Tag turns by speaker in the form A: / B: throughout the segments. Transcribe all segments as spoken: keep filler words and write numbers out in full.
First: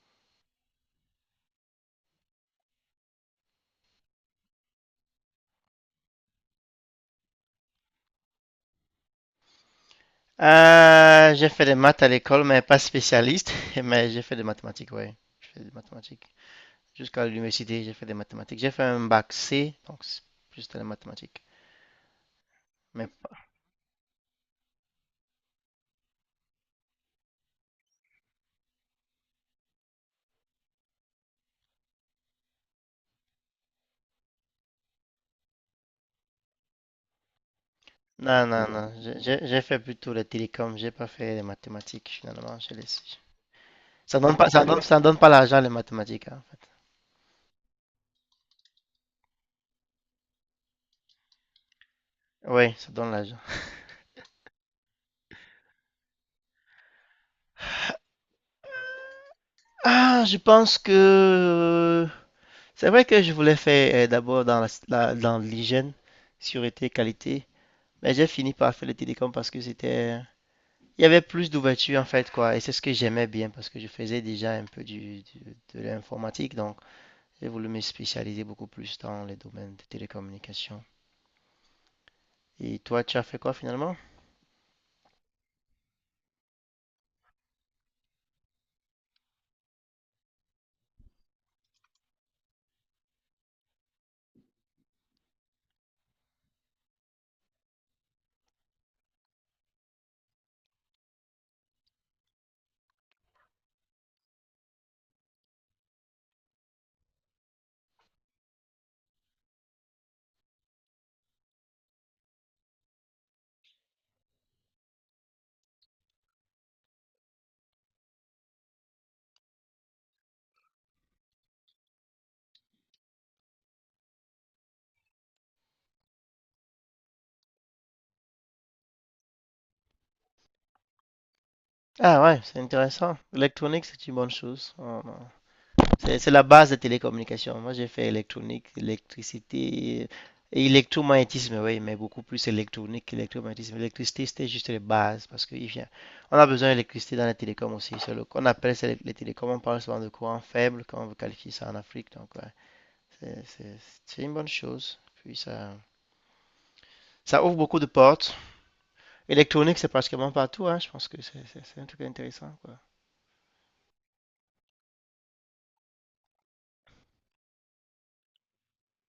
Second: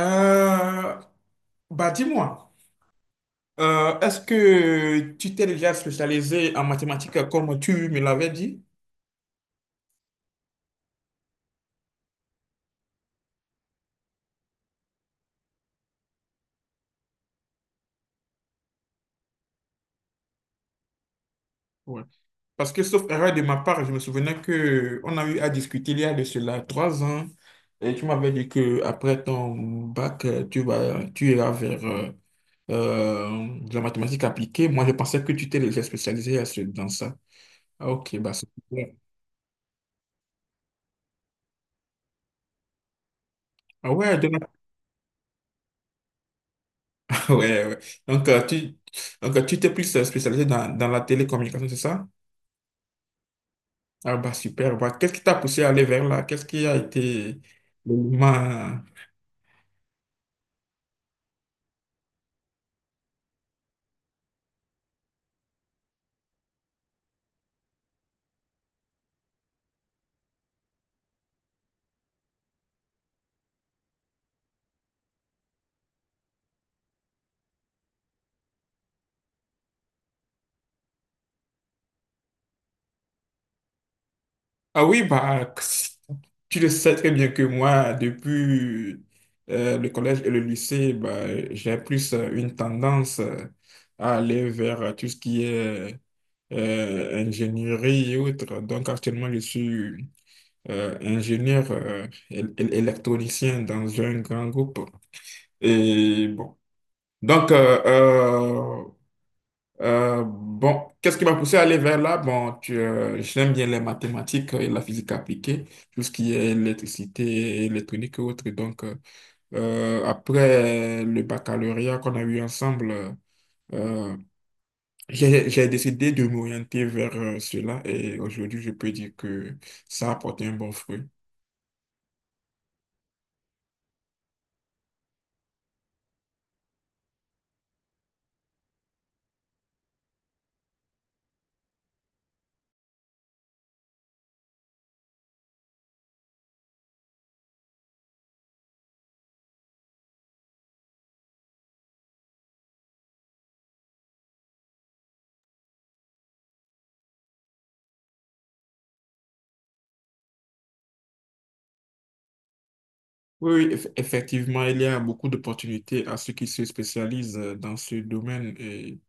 A: Euh, Bah dis-moi, euh, est-ce que tu t'es déjà spécialisé en mathématiques euh, comme tu me l'avais dit?
B: Euh, j'ai fait des maths à l'école, mais pas spécialiste. Mais j'ai fait des mathématiques, oui. J'ai fait des mathématiques. Jusqu'à l'université, j'ai fait des mathématiques. J'ai fait un bac C, donc c'est juste les mathématiques.
A: Ouais. Parce que,
B: Mais
A: sauf erreur
B: pas-
A: de ma part, je me souvenais que on a eu à discuter il y a de cela trois ans. Et tu m'avais dit que après ton bac, euh, tu vas, tu iras vers euh, euh, de la mathématique appliquée. Moi, je pensais que tu t'es déjà spécialisé à ce- dans ça. Ah, ok, bah c'est
B: non, non,
A: super.
B: non. J'ai j'ai- j'ai fait plutôt les télécoms. J'ai pas fait les mathématiques, finalement. J'ai laissé.
A: Ah ouais,
B: Ça
A: de
B: donne
A: la-
B: pas, ça donne, ça donne pas l'argent, les mathématiques, hein, en fait.
A: Ah ouais, ouais. Donc, euh, tu, donc, euh, tu t'es plus euh, spécialisé dans, dans la télécommunication, c'est ça?
B: Oui, ça donne l'argent.
A: Ah bah super. Bah, qu'est-ce qui t'a poussé à aller vers là? Qu'est-ce qui a été l'élément.
B: Ah, je pense que euh, c'est vrai que je voulais faire euh, d'abord dans la, la- dans l'hygiène, sûreté, qualité. Mais j'ai fini par faire le télécom parce que c'était... Il y avait plus d'ouverture en fait, quoi. Et c'est ce que j'aimais bien parce que je faisais déjà un peu du, du- de l'informatique. Donc, j'ai voulu me spécialiser beaucoup plus dans les domaines de télécommunications. Et toi, tu as fait quoi finalement?
A: Ah oui, bah, tu le sais très bien que moi, depuis euh, le collège et le lycée, bah, j'ai plus euh, une tendance euh, à aller vers euh, tout ce qui est euh, ingénierie et autres. Donc actuellement, je suis euh, ingénieur euh, él- él- électronicien dans un grand groupe. Et bon, donc euh, euh, euh, bon, qu'est-ce qui m'a poussé à aller vers là? Bon, tu, euh, j'aime bien les mathématiques et la physique appliquée, tout ce qui est électricité, électronique et autres. Donc, euh, euh, après le baccalauréat qu'on a eu ensemble, euh, j'ai, j'ai décidé de m'orienter vers euh, cela et aujourd'hui, je peux dire que ça a apporté un bon fruit.
B: Ah ouais, c'est intéressant. L'électronique, c'est une bonne chose. On- C'est la base des télécommunications. Moi, j'ai fait électronique, électricité et électromagnétisme, oui, mais beaucoup plus électronique qu'électromagnétisme. L'électricité, c'était juste les bases parce qu'il vient. On a besoin d'électricité dans les télécoms aussi. C'est le- on appelle ça les, télécoms, on parle souvent de courant faible quand on veut qualifier ça en Afrique. Donc, ouais, c'est une bonne chose. Puis, ça, ça ouvre beaucoup de portes. Électronique, c'est pratiquement partout, hein. Je pense que c'est un truc intéressant, quoi.
A: Oui, oui, eff- effectivement, il y a beaucoup d'opportunités à ceux qui se spécialisent euh, dans ce domaine. Et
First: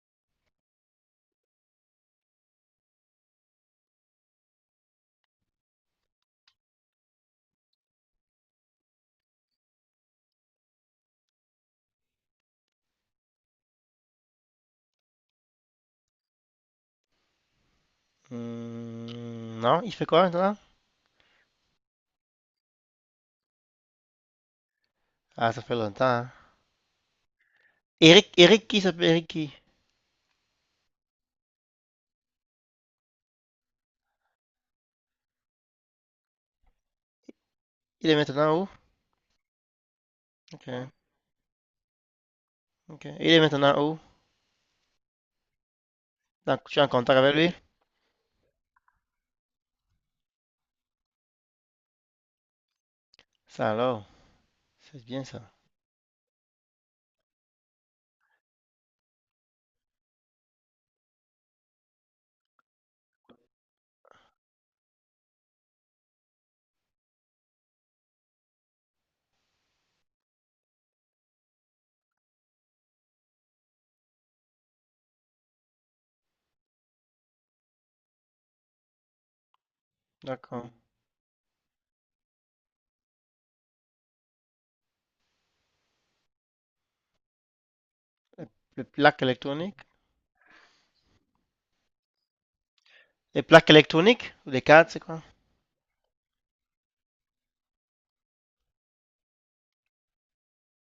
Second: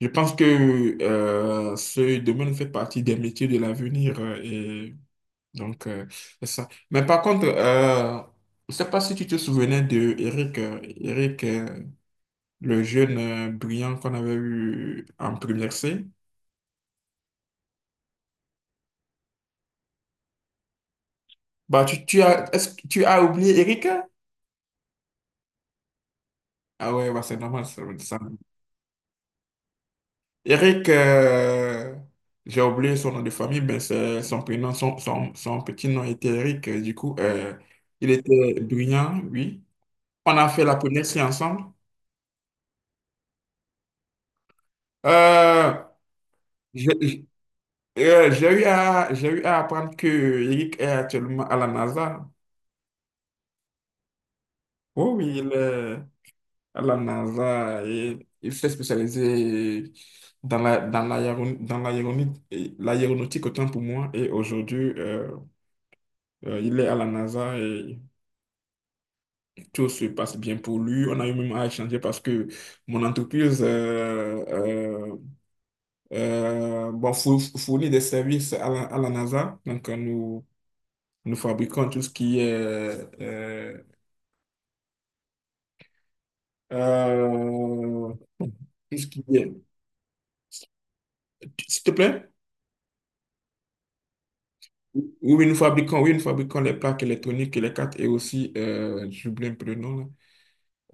A: je pense que euh, ce domaine fait partie des métiers de l'avenir euh, et donc, euh, c'est ça. Mais par contre, euh, je sais pas si tu te souvenais de Eric, euh, Eric, euh, le jeune euh, brillant qu'on avait eu en première C.
B: Hmm, non, il fait quoi maintenant?
A: Bah, tu, tu as est-ce que tu as oublié Eric?
B: Ah, ça fait longtemps, hein.
A: Ah ouais, bah, c'est normal ça. ça.
B: Eric, Eric qui s'appelle Eric qui?
A: Eric, euh, j'ai oublié son nom de famille, mais c'est son prénom, son, son, son petit nom était Eric. Du coup, euh, il
B: Il est
A: était
B: maintenant où?
A: brillant, oui. On a fait
B: Ok,
A: la première séance ensemble.
B: ok. Il est maintenant où?
A: Euh,
B: Donc, tu es en contact
A: j'ai
B: avec lui?
A: euh, j'ai eu à, j'ai eu à apprendre que Eric est actuellement à la NASA.
B: Ça alors, c'est
A: Oh
B: bien
A: oui,
B: ça.
A: il est à la NASA et il s'est spécialisé dans la, dans l'aéron- dans l'aéronautique, l'aéronautique autant pour moi. Et aujourd'hui, euh, euh, il est à la NASA et tout se passe bien pour lui. On a eu même à échanger parce que mon entreprise, euh, euh, euh, bon, fou- fournit des services à la, à la NASA. Donc, euh, nous,
B: D'accord.
A: nous fabriquons tout ce qui est, euh, euh,
B: Les, les
A: tout ce
B: plaques
A: qui est,
B: électroniques?
A: s'il te plaît.
B: Les plaques électroniques? Ou les cartes, c'est
A: Oui,
B: quoi?
A: oui, nous fabriquons, oui, nous fabriquons les plaques électroniques et les cartes et aussi, euh, j'oublie un peu le nom, là.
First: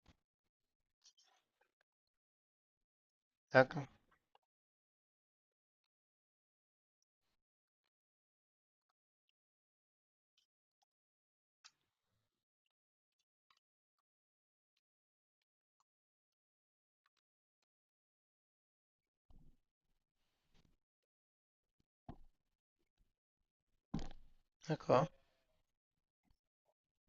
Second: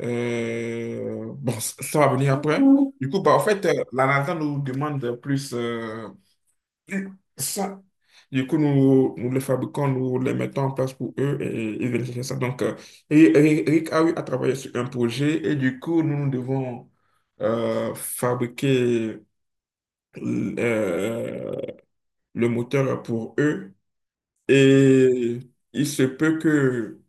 A: Euh, bon, ça ça va venir après. Du coup, bah, en fait, euh,
B: D'accord,
A: la NASA nous demande plus. euh, Ça. Du coup, nous, nous les fabriquons, nous les mettons en place pour eux et ils viennent chercher ça. Donc, euh, et- et- Eric a, a travaillé sur un projet et du coup, nous, nous devons euh, fabriquer euh, le moteur pour eux.
B: d'accord.
A: Et il se peut que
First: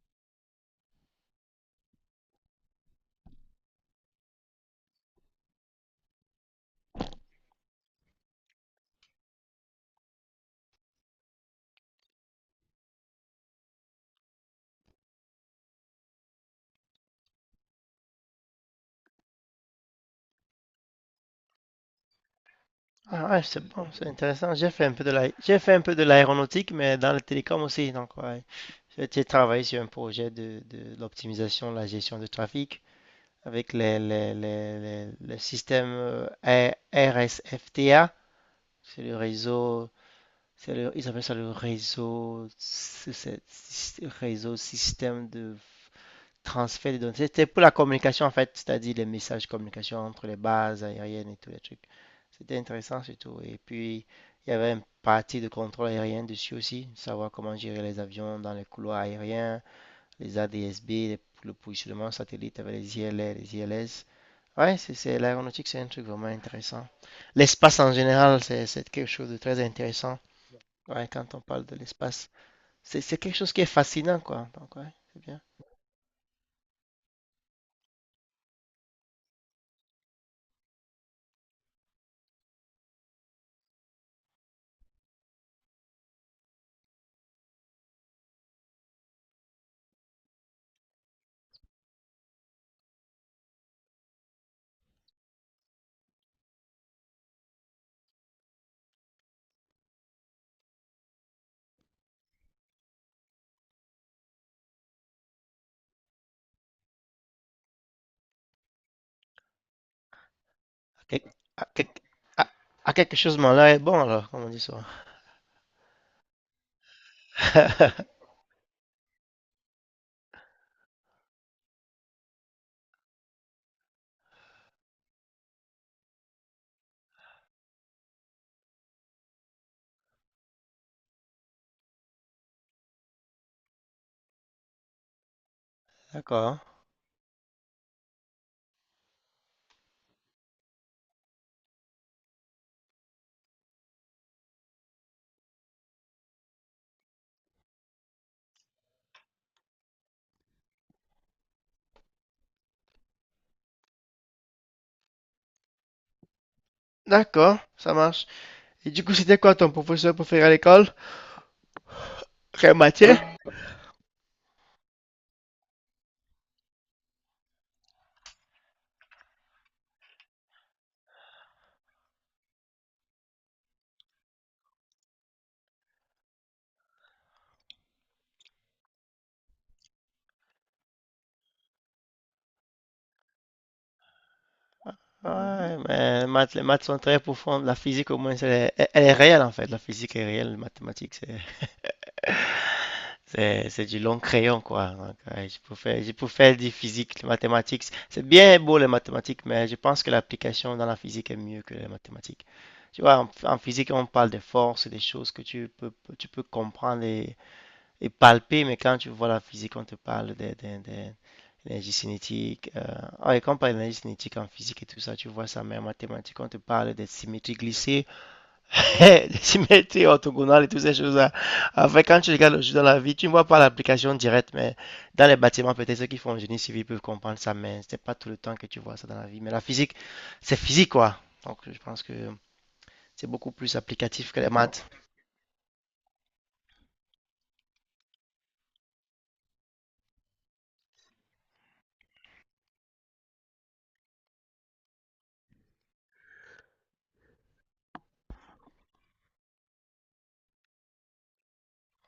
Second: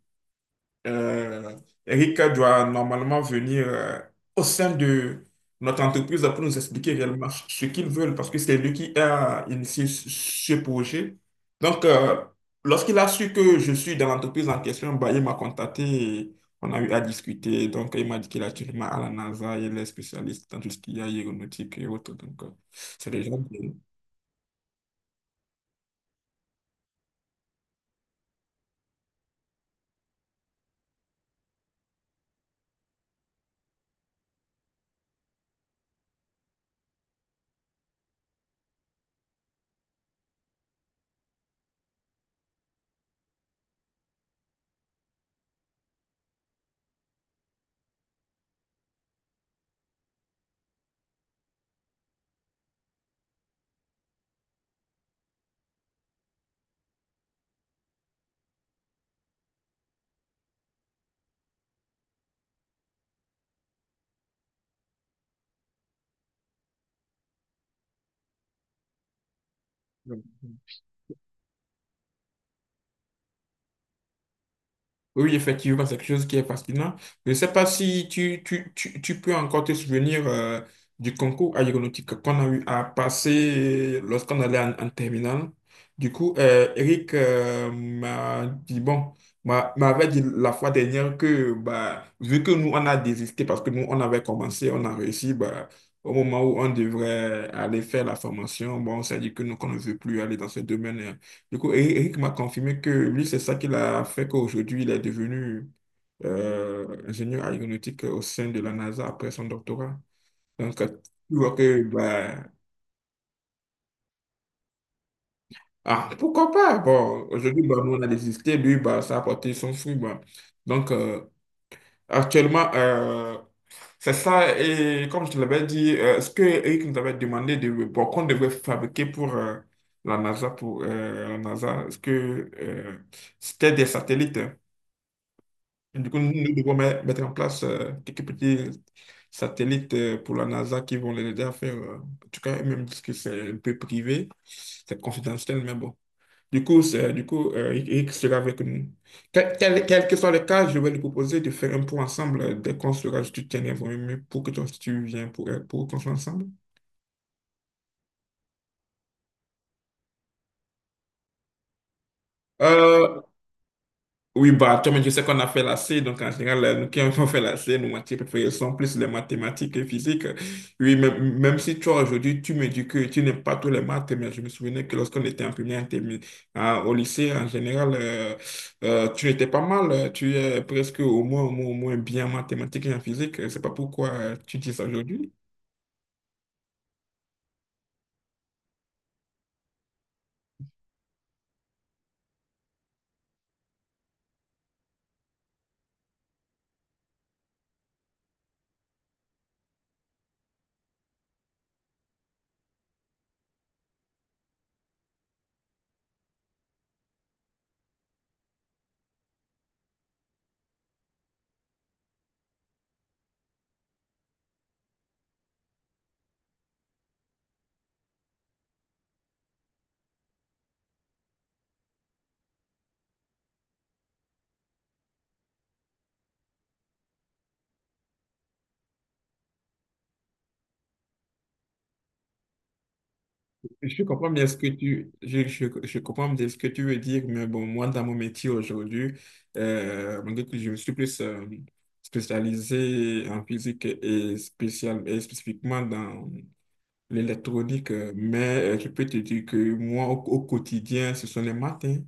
A: euh, Eric doit normalement venir euh, au sein de notre entreprise pour nous expliquer réellement ce qu'ils veulent parce que c'est lui qui a initié ce ce projet. Donc, euh, lorsqu'il a su que je suis dans l'entreprise en question, bah, il m'a contacté et on a eu à discuter. Donc, il m'a dit qu'il est actuellement à la NASA, il est spécialiste dans tout ce qui est aéronautique et autres. Donc, euh, c'est
B: Ah
A: déjà
B: ouais, c'est bon, c'est intéressant. J'ai fait un peu de la, j'ai fait un peu de l'aéronautique, mais dans le télécom aussi. Donc, ouais. J'ai travaillé sur un projet de, de de l'optimisation, la gestion du trafic avec les, les, les, les- le système euh, R- RSFTA. C'est le réseau C'est le- Ils appellent ça le réseau, c'est- c'est- c'est- réseau système de transfert de données. C'était pour la communication en fait, c'est-à-dire les messages de communication entre les bases aériennes et tous les trucs. C'était intéressant surtout. Et puis, il y avait une partie de contrôle aérien dessus aussi, savoir comment gérer les avions dans les couloirs aériens, les A D S B, les- le positionnement satellite avec les I L R, les I L S. Ouais, c'est c'est- l'aéronautique, c'est un truc vraiment intéressant. L'espace en général, c'est c'est quelque chose de très intéressant.
A: bien.
B: Ouais, quand on parle de l'espace, c'est c'est quelque chose qui est fascinant, quoi. Donc, ouais, c'est
A: Oui,
B: bien.
A: effectivement, c'est quelque chose qui est fascinant. Je ne sais pas si tu, tu, tu, tu peux encore te souvenir euh, du concours aéronautique qu'on a eu à passer lorsqu'on allait en, en terminale. Du coup, euh, Eric euh, m'a dit, bon, m'a- m'avait dit la fois dernière que, bah, vu que nous, on a désisté parce que nous, on avait commencé, on a réussi, bah, au moment où on devrait aller faire la formation, bon, on s'est dit que nous, qu'on ne veut plus aller dans ce domaine. euh, du coup, Eric Eric m'a confirmé que lui, c'est ça qui l'a fait qu'aujourd'hui, il est devenu euh, ingénieur aéronautique au sein de la NASA après son doctorat. Donc, euh,
B: À quelque,
A: tu vois
B: à
A: que,
B: quelque-
A: bah,
B: à- à quelque chose, mon là est bon, alors, comme on dit ça.
A: ah, pourquoi pas? Bon, aujourd'hui, bah, nous, on a désisté. Lui, bah, ça a apporté son fruit. Bah. Donc, euh, actuellement, euh, c'est ça. Et comme je te l'avais dit, euh, ce que Eric nous avait demandé de, bon, qu'on devrait fabriquer pour euh, la NASA, pour euh, la NASA, ce que euh, c'était des satellites, hein? Du coup, nous
B: D'accord.
A: devons met- mettre en place euh, quelques petits satellites euh, pour la NASA qui vont les aider à faire. Euh, en tout cas, même que c'est un peu privé, c'est confidentiel, mais bon. Du coup, c'est, du coup euh, il il sera avec nous. Quel, quel- quel que soit le cas, je vais lui proposer de faire un point ensemble euh, dès qu'on sera, je te tiendrai informé pour que toi aussi tu viens pour, euh, pour qu'on soit ensemble.
B: D'accord, ça marche. Et du coup, c'était quoi ton professeur préféré à l'école? Quelle
A: Euh,
B: matière?
A: Oui, bah, toi, mais je sais qu'on a fait la C, donc en général, euh, nous qui avons fait la C, nos matières préférées sont plus les mathématiques et physique. Oui, même, même si toi, aujourd'hui, tu me dis que tu n'aimes pas tous les maths, mais je me souvenais que lorsqu'on était en première, en termi- en- au lycée, en général, euh, euh, tu étais pas mal, euh, tu es presque au moins, au moins, au moins bien en mathématiques et en physique. Je sais pas pourquoi euh, tu dis ça aujourd'hui.
B: Ouais, mais les maths, les maths sont très profondes. La physique, au moins, c'est- elle, elle est réelle, en fait. La physique est réelle, les mathématiques, c'est C'est, c'est du long crayon, quoi. Donc, euh, je peux faire, je peux faire du physique, les mathématiques. C'est bien beau, les mathématiques, mais je pense que l'application dans la physique est mieux que les mathématiques. Tu vois, en, en physique, on parle des forces, des choses que tu peux, tu peux comprendre et, et palper, mais quand tu vois la physique, on te parle des, des, des- l'énergie cinétique. Euh, ah, et quand on parle d'énergie cinétique en physique et tout ça, tu vois ça, mais en mathématiques, on te parle des symétries glissées, symétrie, mets orthogonal et toutes ces choses-là. Enfin, quand tu regardes le jeu dans la vie, tu ne vois pas l'application directe, mais dans les bâtiments, peut-être ceux qui font génie civil peuvent comprendre ça, mais c'est pas tout le temps que tu vois ça dans la vie. Mais la physique, c'est physique, quoi. Donc, je pense que c'est beaucoup plus
A: Je comprends
B: applicatif que
A: bien
B: les
A: ce que
B: maths.
A: tu, je, je, je comprends bien ce que tu veux dire, mais bon, moi, dans mon métier aujourd'hui, euh, malgré que je me suis plus euh, spécialisé en physique et, spécial, et spécifiquement dans l'électronique, euh, mais euh, je peux te dire que moi, au, au quotidien, ce sont les maths, hein.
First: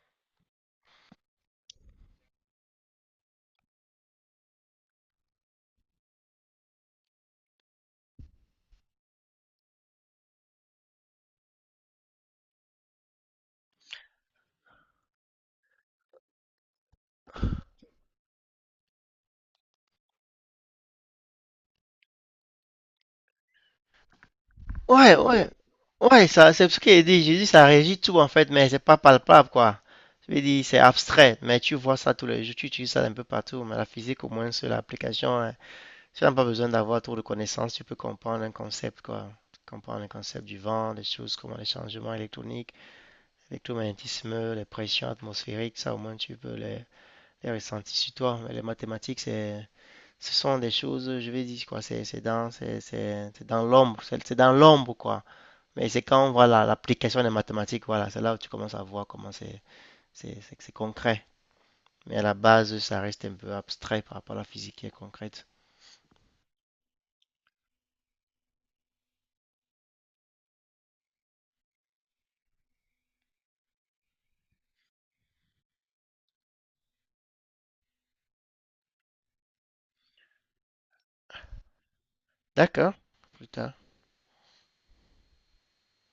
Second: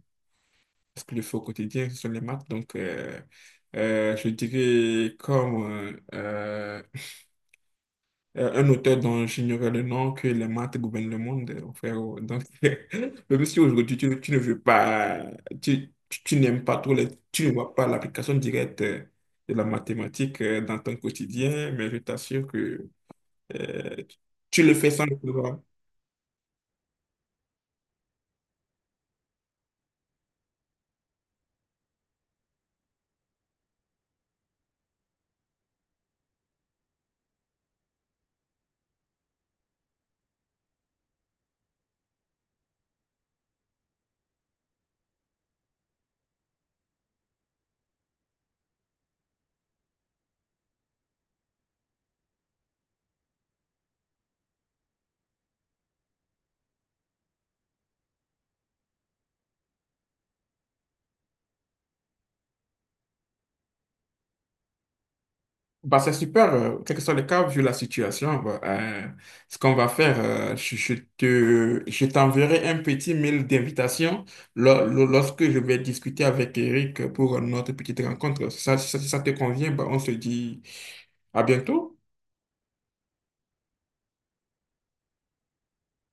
A: Ce que je fais au quotidien, ce sont les maths. Donc, euh, euh, je dirais comme euh, euh, un auteur dont j'ignorais le nom, que les maths gouvernent le monde, euh, frère. Donc, même si aujourd'hui tu, tu ne veux pas, tu, tu, tu n'aimes pas trop, les- tu ne vois pas l'application directe euh, de la mathématique euh, dans ton quotidien, mais je t'assure que euh, tu le fais sans le
B: Ouais, ouais.
A: vouloir.
B: Ouais, ça, c'est ce qu'il dit. J'ai dit, ça régit tout, en fait, mais c'est pas palpable, quoi. Je veux dire, c'est abstrait, mais tu vois ça tous les jours, tu utilises ça un peu partout. Mais la physique, au moins, sur l'application, hein, tu n'as pas besoin d'avoir trop de connaissances, tu peux comprendre un concept, quoi. Comprendre le concept du vent, des choses, comment les changements électroniques, l'électromagnétisme, les pressions atmosphériques, ça au moins tu peux les, les ressentir sur toi. Mais les mathématiques, c'est, ce sont des choses, je vais dire, quoi, c'est c'est dans, c'est c'est- dans l'ombre, c'est c'est dans l'ombre, quoi. Mais c'est quand, voilà, l'application des mathématiques, voilà, c'est là où tu commences à voir comment c'est- c'est- c'est concret. Mais à la base, ça reste un peu abstrait par rapport à la physique qui est concrète.
A: Bah, c'est super, euh, quel que soit le cas, vu la situation, bah, euh, ce qu'on va faire, euh, je, je te, je t'enverrai un petit mail d'invitation lo- lo- lorsque je vais discuter avec Eric pour notre petite rencontre. Ça, ça, si ça te convient, bah, on se dit à bientôt.
B: D'accord, plus tard.